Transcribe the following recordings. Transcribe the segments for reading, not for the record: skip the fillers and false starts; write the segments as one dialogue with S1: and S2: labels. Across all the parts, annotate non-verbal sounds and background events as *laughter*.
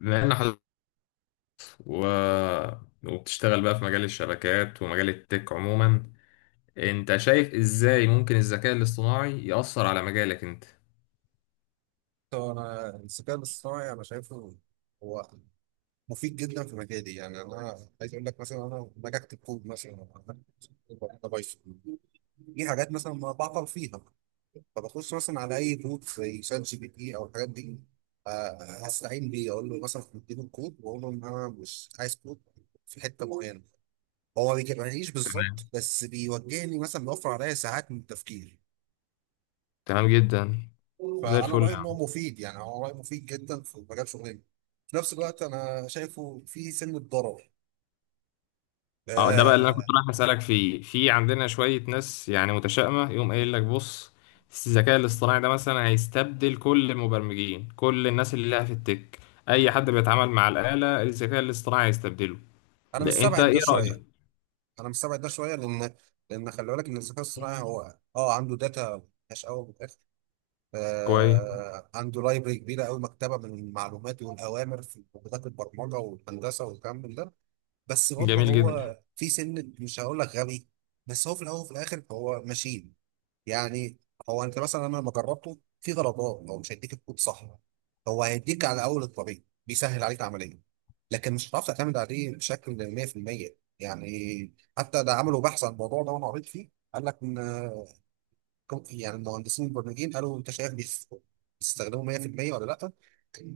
S1: بما ان حضرتك و... وبتشتغل بقى في مجال الشبكات ومجال التك عموما، انت شايف ازاي ممكن الذكاء الاصطناعي يأثر على مجالك انت؟
S2: هو انا الذكاء الاصطناعي انا شايفه هو مفيد جدا في مجالي. يعني انا عايز اقول لك مثلا، انا لما باجي اكتب كود مثلا انا بايثون، في حاجات مثلا ما بعطل فيها، فبخش مثلا على اي بوت زي شات جي بي تي او الحاجات دي، آه، هستعين بيه اقول له مثلا اديله الكود واقول له ان انا مش عايز كود في حته معينه. هو ما بيجيبهاليش بالظبط
S1: تمام،
S2: بس بيوجهني، مثلا بيوفر عليا ساعات من التفكير.
S1: تمام جدا، زي
S2: فانا
S1: الفل
S2: رايي
S1: يا
S2: ان
S1: عم.
S2: هو مفيد، يعني هو رايي مفيد جدا في مجال شغلنا. في نفس الوقت انا شايفه في سنه ضرر
S1: اه، ده بقى اللي انا
S2: آه
S1: كنت رايح اسالك فيه. في عندنا شويه ناس يعني متشائمه يقوم قايل لك: بص، الذكاء الاصطناعي ده مثلا هيستبدل كل المبرمجين، كل الناس اللي لها في التك، اي حد بيتعامل مع الاله الذكاء الاصطناعي هيستبدله.
S2: انا
S1: ده انت
S2: مستبعد ده
S1: ايه
S2: شويه.
S1: رايك؟
S2: انا مستبعد ده شويه لان خلي بالك ان الذكاء الصناعي هو عنده داتا مش قوي من الاخر.
S1: كويس.
S2: عنده لايبرري كبيره قوي، مكتبه من المعلومات والاوامر في لغات البرمجه والهندسه والكلام من ده. بس برضه
S1: جميل جدا،
S2: هو في سن مش هقول لك غبي، بس هو في الاول وفي الاخر هو ماشين يعني. هو انت مثلا لما جربته في درجات هو مش هيديك الكود صح، هو هيديك على اول الطريق، بيسهل عليك العمليه، لكن مش هتعرف تعتمد عليه بشكل 100%. يعني حتى ده عملوا بحث عن الموضوع ده وانا قريت فيه، قال لك ان يعني المهندسين البرمجيين قالوا انت شايف بيستخدموا 100% ولا لا،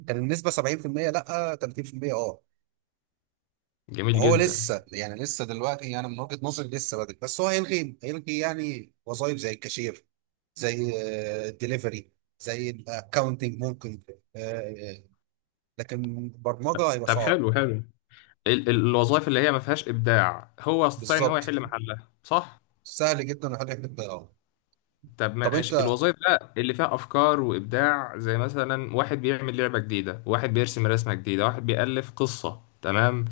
S2: كان النسبه 70% لا 30%
S1: جميل
S2: فهو
S1: جدا.
S2: لسه يعني، لسه دلوقتي يعني من وجهه نظري لسه بدري، بس هو هيلغي يعني وظائف زي الكاشير، زي الدليفري، زي الاكونتنج ممكن، آه، آه، لكن برمجه هيبقى
S1: طب
S2: صعب.
S1: حلو، حلو. الوظائف اللي هي ما فيهاش ابداع هو يستطيع ان هو
S2: بالظبط،
S1: يحل محلها، صح؟
S2: سهل جدا وحاجه بتضيعها.
S1: طب
S2: طب
S1: ماشي،
S2: انت
S1: الوظائف بقى اللي فيها افكار وابداع، زي مثلا واحد بيعمل لعبه جديده، واحد بيرسم رسمه جديده، واحد بيالف قصه، تمام.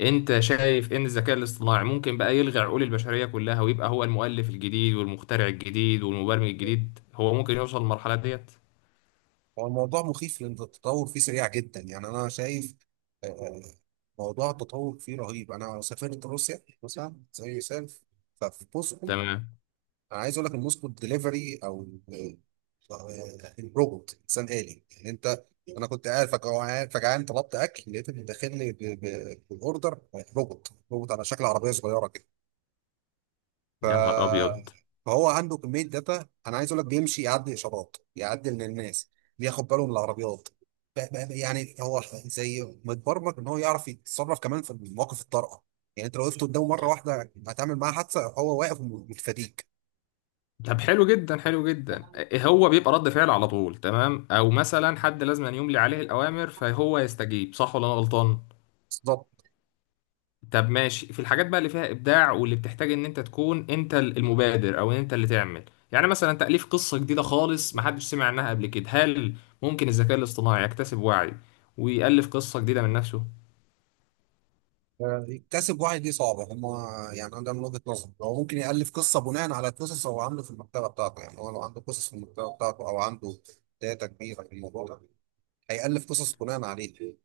S1: انت شايف ان الذكاء الاصطناعي ممكن بقى يلغي عقول البشريه كلها ويبقى هو المؤلف الجديد والمخترع الجديد والمبرمج الجديد، هو ممكن يوصل للمرحله ديت؟
S2: هو الموضوع مخيف لان التطور فيه سريع جدا. يعني انا شايف آه، آه، موضوع التطور فيه رهيب. انا سافرت روسيا مثلا زي مثال، ففي بوسطه،
S1: تمام.
S2: انا عايز اقول لك المسكو دليفري او ال- الروبوت، انسان آلي يعني. انا كنت قاعد فجعان فجعان، طلبت اكل لقيت اللي داخل لي بالاوردر، روبوت روبوت على شكل عربيه صغيره كده. ف
S1: يا نهار ابيض.
S2: فهو عنده كميه داتا، انا عايز اقول لك بيمشي يعدي اشارات، يعدي من الناس، بياخد باله من العربيات، ب- يعني هو زي متبرمج ان هو يعرف يتصرف كمان في مواقف الطارئه. يعني انت لو وقفت قدامه مره واحده هتعمل معاه حادثه، هو واقف ومتفاديك.
S1: طب حلو جدا، حلو جدا. هو بيبقى رد فعل على طول، تمام، او مثلا حد لازم أن يملي عليه الاوامر فهو يستجيب، صح ولا انا غلطان؟
S2: بالظبط.
S1: طب ماشي، في الحاجات بقى اللي فيها ابداع واللي بتحتاج ان انت تكون انت المبادر او ان انت اللي تعمل، يعني مثلا تاليف قصه جديده خالص محدش سمع عنها قبل كده. هل ممكن الذكاء الاصطناعي يكتسب وعي ويالف قصه جديده من نفسه؟
S2: يكتسب واحد دي صعبة هما. يعني أنا، ده من وجهة نظري، هو ممكن يألف قصة بناء على قصص هو عامله في المكتبة بتاعته. يعني هو لو عنده قصص في المكتبة بتاعته أو عنده داتا كبيرة في الموضوع ده هيألف قصص بناء عليه.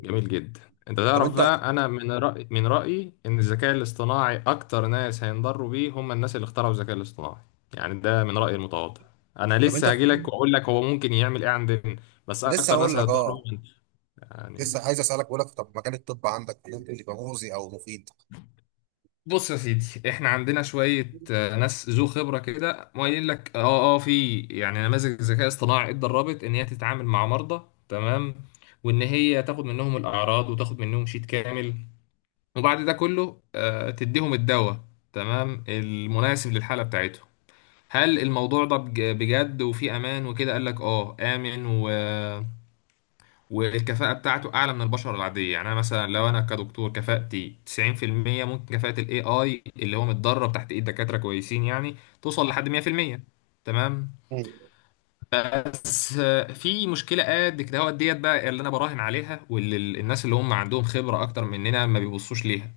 S1: جميل جدا. انت
S2: طب
S1: تعرف
S2: أنت
S1: بقى، انا من رأيي ان الذكاء الاصطناعي اكتر ناس هينضروا بيه هم الناس اللي اخترعوا الذكاء الاصطناعي. يعني ده من رأيي المتواضع. انا
S2: طب أنت
S1: لسه هجيلك واقول لك هو ممكن يعمل ايه عندنا، بس
S2: لسه
S1: اكتر
S2: هقول
S1: ناس
S2: لك
S1: هيتضروا
S2: أه.
S1: هم يعني.
S2: لسه عايز اسالك، بقول لك طب مجال الطب عندك ممكن يبقى مؤذي او مفيد؟
S1: بص يا سيدي، احنا عندنا شوية ناس ذو خبرة كده قايلين لك: اه، اه، في يعني نماذج ذكاء اصطناعي اتدربت ان هي تتعامل مع مرضى، تمام، وان هي تاخد منهم الاعراض وتاخد منهم شيت كامل، وبعد ده كله تديهم الدواء تمام المناسب للحالة بتاعتهم. هل الموضوع ده بجد وفي امان وكده؟ قال لك اه، امن والكفاءة بتاعته اعلى من البشر العادية. يعني انا مثلا لو انا كدكتور كفاءتي 90%، ممكن كفاءة الاي اي اللي هو متدرب تحت ايد دكاترة كويسين يعني توصل لحد 100%، تمام.
S2: مم.
S1: بس في مشكله قد كده، هو ديت بقى اللي انا براهن عليها واللي الناس اللي هم عندهم خبره اكتر مننا ما بيبصوش ليها.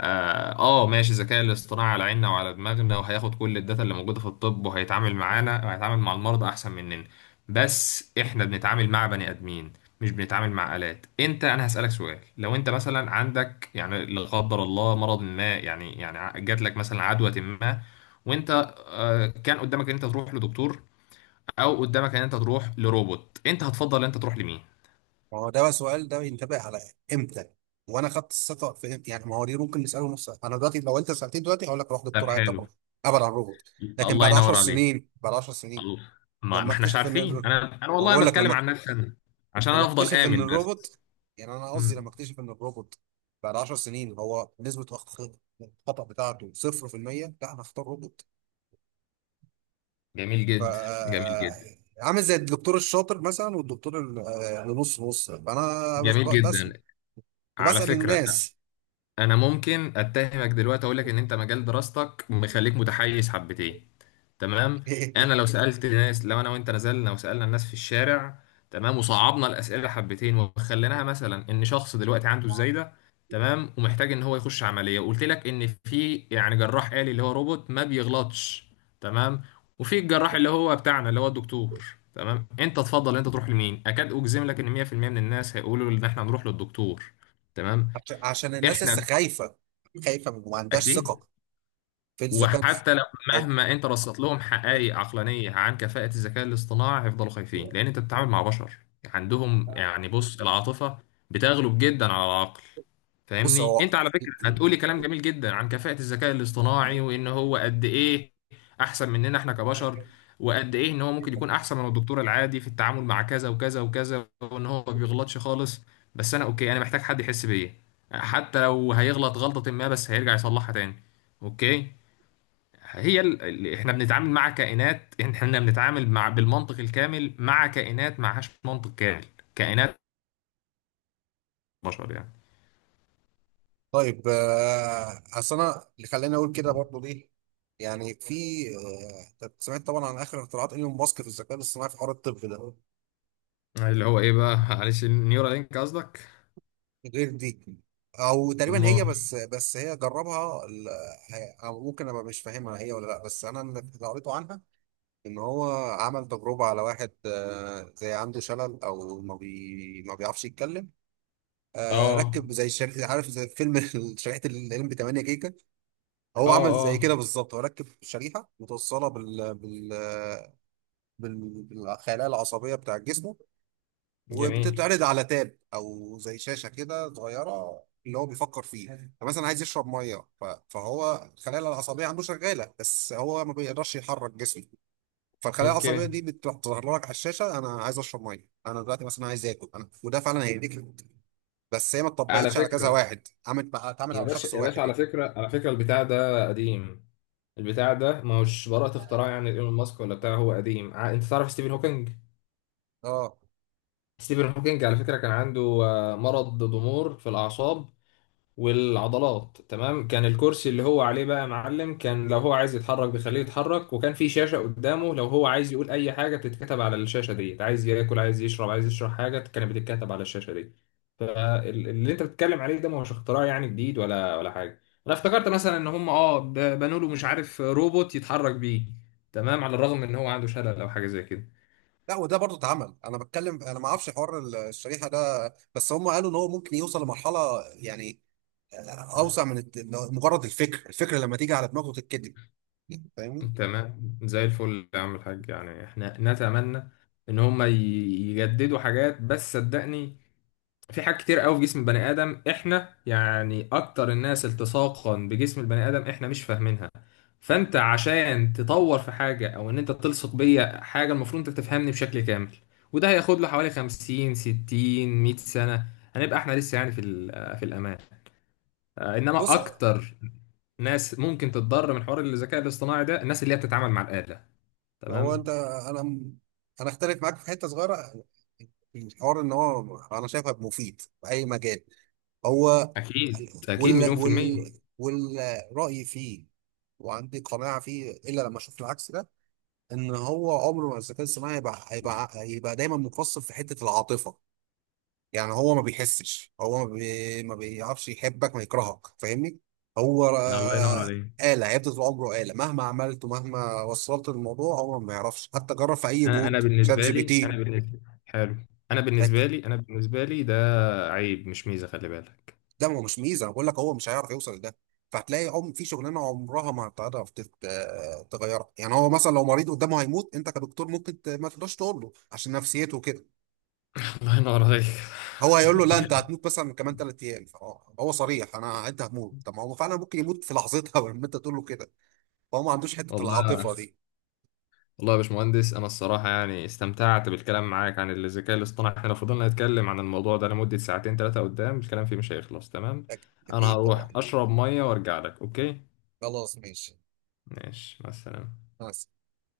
S1: اه، ماشي، الذكاء الاصطناعي على عيننا وعلى دماغنا وهياخد كل الداتا اللي موجوده في الطب وهيتعامل معانا وهيتعامل مع المرضى احسن مننا، بس احنا بنتعامل مع بني ادمين، مش بنتعامل مع آلات. انت، انا هسألك سؤال: لو انت مثلا عندك يعني لا قدر الله مرض ما، يعني يعني جات لك مثلا عدوى ما، وانت كان قدامك ان انت تروح لدكتور او قدامك ان انت تروح لروبوت، انت هتفضل ان انت تروح لمين؟
S2: ما هو ده بقى سؤال، ده ينتبه على امتى وانا خدت الثقه في امتى؟ يعني ما هو دي ممكن نساله نفس. انا دلوقتي، لو انت سالتني دلوقتي، هقول لك روح
S1: طب
S2: دكتور عيادة طبعا،
S1: حلو.
S2: ابعد عن الروبوت. لكن
S1: الله
S2: بعد 10
S1: ينور عليك.
S2: سنين، بعد 10 سنين،
S1: الله. ما
S2: لما
S1: احناش
S2: اكتشف ان
S1: عارفين. انا،
S2: ما
S1: والله انا
S2: بقول لك
S1: بتكلم
S2: لما
S1: عن نفسي انا، عشان
S2: لما
S1: انا افضل
S2: اكتشف ان
S1: امن بس.
S2: الروبوت، يعني انا قصدي لما
S1: مم.
S2: اكتشف ان الروبوت بعد 10 سنين هو نسبه الخطا بتاعته 0%، لا انا اختار روبوت.
S1: جميل
S2: ف
S1: جدا، جميل جدا،
S2: عامل زي الدكتور الشاطر مثلا والدكتور اللي نص نص. فانا بس
S1: جميل
S2: بس-
S1: جدا. على
S2: بسال
S1: فكرة،
S2: الناس.
S1: انا ممكن اتهمك دلوقتي اقول لك ان انت مجال دراستك مخليك متحيز حبتين، تمام. انا لو
S2: *laughs*
S1: سالت الناس، لو انا وانت نزلنا وسالنا الناس في الشارع، تمام، وصعبنا الاسئله حبتين وخليناها مثلا ان شخص دلوقتي عنده الزايده، تمام، ومحتاج ان هو يخش عمليه، وقلت لك ان في يعني جراح آلي اللي هو روبوت ما بيغلطش، تمام، وفي الجراح اللي هو بتاعنا اللي هو الدكتور، تمام، انت تفضل انت تروح لمين؟ اكاد اجزم لك ان 100% من الناس هيقولوا ان احنا هنروح للدكتور، تمام.
S2: عشان الناس لسه
S1: احنا.
S2: خايفه، خايفه وما عندهاش
S1: اكيد.
S2: ثقه في الذكاء
S1: وحتى لو
S2: او
S1: مهما انت رصدت لهم حقائق عقلانيه عن كفاءه الذكاء الاصطناعي، هيفضلوا خايفين، لان انت بتتعامل مع بشر عندهم يعني، بص، العاطفه بتغلب جدا على العقل.
S2: بص
S1: فاهمني،
S2: هو
S1: انت على فكره هتقولي كلام جميل جدا عن كفاءه الذكاء الاصطناعي وان هو قد ايه احسن مننا احنا كبشر، وقد ايه ان هو ممكن يكون احسن من الدكتور العادي في التعامل مع كذا وكذا وكذا، وان هو ما بيغلطش خالص. بس انا، اوكي، انا محتاج حد يحس بيا، حتى لو هيغلط غلطه ما بس هيرجع يصلحها تاني. اوكي. احنا بنتعامل مع كائنات، احنا بنتعامل مع بالمنطق الكامل مع كائنات معهاش منطق كامل. كائنات، بشر يعني.
S2: طيب. اصل انا اللي خلاني اقول كده برضه ليه؟ يعني في آه، طب سمعت طبعا عن اخر اختراعات ايلون ماسك في الذكاء الاصطناعي في حوار الطب ده؟
S1: اللي هو ايه بقى، معلش، نيورالينك قصدك؟
S2: غير دي، او تقريبا هي.
S1: امال.
S2: بس هي جربها أو ممكن ابقى مش فاهمها هي ولا لا. بس انا اللي قريته عنها ان هو عمل تجربه على واحد، زي عنده شلل او ما بيعرفش يتكلم.
S1: اه،
S2: ركب زي شريحه، عارف زي فيلم *laughs* شريحه الام بي 8 جيجا.
S1: اه،
S2: هو عمل زي كده
S1: اه.
S2: بالظبط، هو ركب شريحه متوصله بالخلايا العصبيه بتاع الجسم،
S1: جميل.
S2: وبتتعرض على تاب او زي شاشه كده صغيره، اللي هو بيفكر فيه، فمثلا عايز يشرب ميه، فهو الخلايا العصبيه عنده شغاله بس هو ما بيقدرش يحرك جسمه. فالخلايا
S1: اوكي.
S2: العصبيه دي بتروح تظهر لك على الشاشه: انا عايز اشرب ميه، انا دلوقتي مثلا عايز اكل انا، وده فعلا هيديك. بس هي ما
S1: على
S2: اتطبقتش على كذا
S1: فكرة
S2: واحد، عملت بقى اتعملت
S1: يا
S2: على
S1: باشا،
S2: شخص
S1: يا باشا،
S2: واحد
S1: على
S2: يعني.
S1: فكرة، على فكرة، البتاع ده قديم. البتاع ده ما هوش براءة اختراع يعني ايلون ماسك ولا بتاع. هو قديم. انت تعرف ستيفن هوكينج؟
S2: اه.
S1: ستيفن هوكينج على فكرة كان عنده مرض ضمور في الأعصاب والعضلات، تمام. كان الكرسي اللي هو عليه بقى يا معلم، كان لو هو عايز يتحرك بيخليه يتحرك، وكان في شاشة قدامه لو هو عايز يقول أي حاجة بتتكتب على الشاشة دي. عايز ياكل، عايز يشرب، عايز يشرب حاجة، كانت بتتكتب على الشاشة دي. فاللي انت بتتكلم عليه ده ما هوش اختراع يعني جديد ولا حاجة. انا افتكرت مثلا ان هم بنوا له مش عارف روبوت يتحرك بيه، تمام، على الرغم ان هو عنده شلل او حاجة زي كده.
S2: لا، وده برضه اتعمل، انا بتكلم انا ما اعرفش حوار الشريحه ده. بس هم قالوا ان هو ممكن يوصل لمرحله يعني اوسع من مجرد الفكر، الفكره لما تيجي على دماغه تتكتب. فاهمني.
S1: تمام، زي الفل يا عم الحاج، يعني احنا نتمنى ان هم يجددوا حاجات، بس صدقني في حاجات كتير قوي في جسم البني ادم احنا، يعني اكتر الناس التصاقا بجسم البني ادم احنا مش فاهمينها. فانت عشان تطور في حاجه او ان انت تلصق بيا حاجه، المفروض انت تفهمني بشكل كامل، وده هياخد له حوالي 50 60 100 سنه. هنبقى احنا لسه يعني في في الامان،
S2: بص
S1: انما اكتر ناس ممكن تتضرر من حوار الذكاء الاصطناعي ده الناس اللي هي بتتعامل مع الاله،
S2: هو انت
S1: تمام.
S2: انا انا اختلف معاك في حته صغيره، الحوار ان هو انا شايفها مفيد في اي مجال. هو
S1: اكيد، اكيد،
S2: وال
S1: مليون في الميه.
S2: وال والراي فيه، وعندي قناعه فيه الا لما اشوف العكس ده. ان هو عمره ما الذكاء الصناعي هيبقى دايما مقصر في حته العاطفه. يعني هو ما بيحسش، هو ما, بي... ما بيعرفش يحبك ما يكرهك. فاهمني. هو
S1: الله ينور عليك.
S2: آلة هيفضل طول عمره آلة مهما عملت ومهما وصلت. الموضوع هو ما يعرفش. حتى جرب في أي
S1: انا
S2: بوت شات
S1: بالنسبه
S2: جي بي
S1: لي، انا
S2: تي.
S1: بالنسبه، حلو، انا
S2: هت-
S1: بالنسبه لي انا بالنسبه لي ده عيب مش ميزه، خلي بالك.
S2: ده ما هو مش ميزة. أنا بقول لك هو مش هيعرف يوصل لده. فهتلاقي عم في شغلانة عمرها ما هتعرف تغيرها. يعني هو مثلا لو مريض قدامه هيموت، أنت كدكتور ممكن ما تقدرش تقول له عشان نفسيته كده.
S1: *laughs* الله ينور عليك.
S2: هو هيقول له لا،
S1: *laughs*
S2: انت هتموت مثلا كمان ثلاث ايام. فهو صريح: انا انت هموت، طب ما هو فعلا ممكن يموت في لحظتها *laughs* لما انت تقول له كده. فهو ما عندوش حته
S1: والله،
S2: العاطفه دي.
S1: والله يا باشمهندس، انا الصراحه يعني استمتعت بالكلام معاك عن الذكاء الاصطناعي. احنا لو فضلنا نتكلم عن الموضوع ده لمده ساعتين ثلاثه قدام الكلام فيه مش هيخلص، تمام.
S2: أك-
S1: انا
S2: اكيد
S1: هروح
S2: طبعا.
S1: اشرب ميه وارجع لك، اوكي؟
S2: خلاص ماشي.
S1: ماشي، مع السلامه.
S2: مع